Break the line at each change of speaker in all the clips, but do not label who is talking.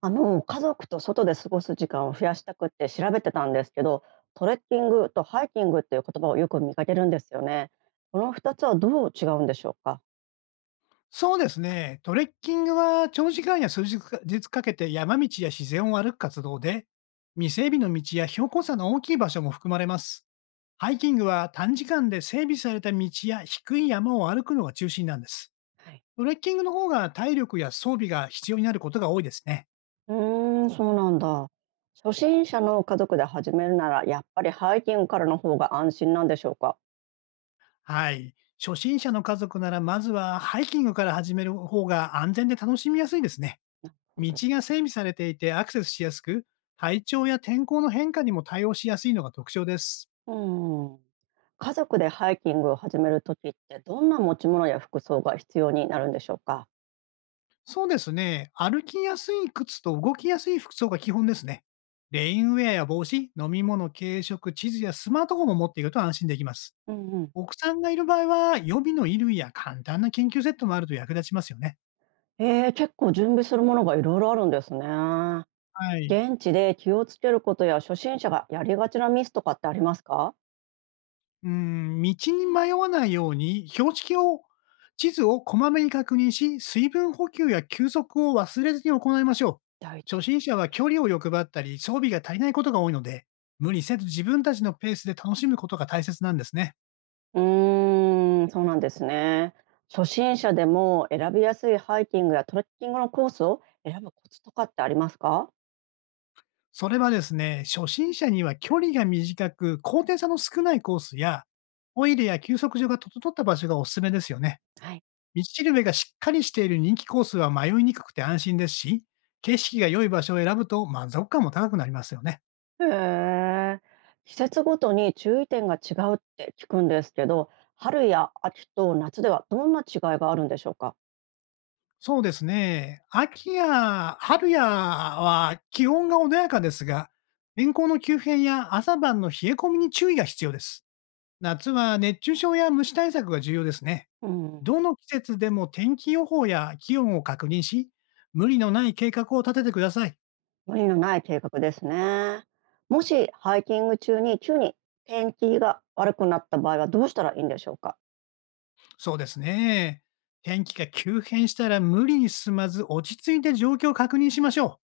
家族と外で過ごす時間を増やしたくって調べてたんですけど、トレッキングとハイキングっていう言葉をよく見かけるんですよね。この2つはどう違うんでしょうか。
そうですね。トレッキングは長時間や数日か日かけて山道や自然を歩く活動で、未整備の道や標高差の大きい場所も含まれます。ハイキングは短時間で整備された道や低い山を歩くのが中心なんです。
はい、
トレッキングの方が体力や装備が必要になることが多いですね。
うーん、そうなんだ。初心者の家族で始めるなら、やっぱりハイキングからの方が安心なんでしょうか。
はい。初心者の家族ならまずはハイキングから始める方が安全で楽しみやすいですね。道が整備されていてアクセスしやすく、体調や天候の変化にも対応しやすいのが特徴です。
うん。家族でハイキングを始めるときって、どんな持ち物や服装が必要になるんでしょうか。
そうですね。歩きやすい靴と動きやすい服装が基本ですね。レインウェアや帽子、飲み物、軽食、地図やスマートフォンも持っていると安心できます。
うん
お子さんがいる場合は、予備の衣類や簡単な研究セットもあると役立ちますよね。
ええ、結構準備するものがいろいろあるんですね。
はい。
現地で気をつけることや初心者がやりがちなミスとかってありますか？
道に迷わないように、標識を、地図をこまめに確認し、水分補給や休息を忘れずに行いましょ
第一
う。
第
初心者は
一。
距離を欲張ったり、装備が足りないことが多いので、無理せず自分たちのペースで楽しむことが大切なんですね。
うーん、そうなんですね。初心者でも選びやすいハイキングやトレッキングのコースを選ぶコツとかってありますか？
それはですね、初心者には距離が短く、高低差の少ないコースや、トイレや休息所が整った場所がおすすめですよね。
はい。
道しるべがしっかりしている人気コースは迷いにくくて安心ですし、景色が良い場所を選ぶと満足感も高くなりますよね。
へえ。季節ごとに注意点が違うって聞くんですけど、春や秋と夏ではどんな違いがあるんでしょうか？
そうですね。秋や春やは気温が穏やかですが、天候の急変や朝晩の冷え込みに注意が必要です。夏は熱中症や虫対策が重要ですね。
うん。
どの季節でも天気予報や気温を確認し、無理のない計画を立ててください。
無理のない計画ですね。もしハイキング中に急に天気が悪くなった場合はどうしたらいいんでしょうか？
そうですね。天気が急変したら無理に進まず落ち着いて状況を確認しましょう。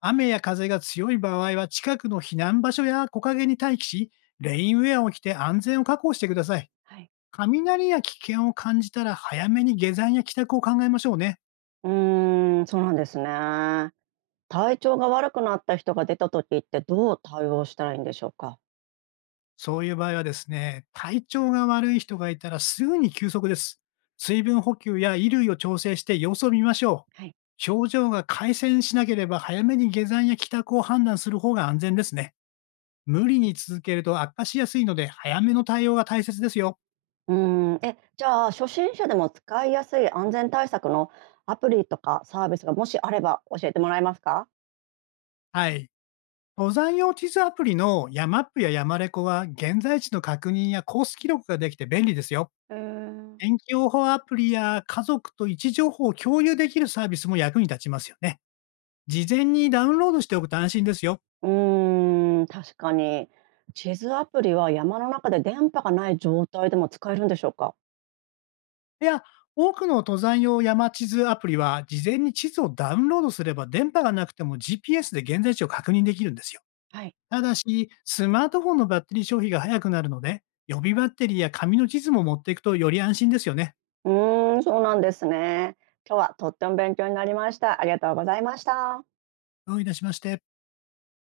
雨や風が強い場合は近くの避難場所や木陰に待機し、レインウェアを着て安全を確保してください。
はい。
雷や危険を感じたら早めに下山や帰宅を考えましょうね。
うーん、そうなんですね。体調が悪くなった人が出た時ってどう対応したらいいんでしょうか？
そういう場合はですね、体調が悪い人がいたらすぐに休息です。水分補給や衣類を調整して様子を見ましょう。
はい。
症状が改善しなければ早めに下山や帰宅を判断する方が安全ですね。無理に続けると悪化しやすいので早めの対応が大切ですよ。
うーん、じゃあ初心者でも使いやすい安全対策のアプリとかサービスがもしあれば教えてもらえますか？
はい。登山用地図アプリの山アップや山レコは現在地の確認やコース記録ができて便利ですよ。
うーん。
天気予報アプリや家族と位置情報を共有できるサービスも役に立ちますよね。事前にダウンロードしておくと安心ですよ。
うーん、確かに。地図アプリは山の中で電波がない状態でも使えるんでしょうか？
いや、多くの登山用山地図アプリは、事前に地図をダウンロードすれば電波がなくても GPS で現在地を確認できるんですよ。
はい。
ただし、スマートフォンのバッテリー消費が早くなるので、予備バッテリーや紙の地図も持っていくとより安心ですよね。
うーん、そうなんですね。今日はとっても勉強になりました。ありがとうございました。
どういたしまして。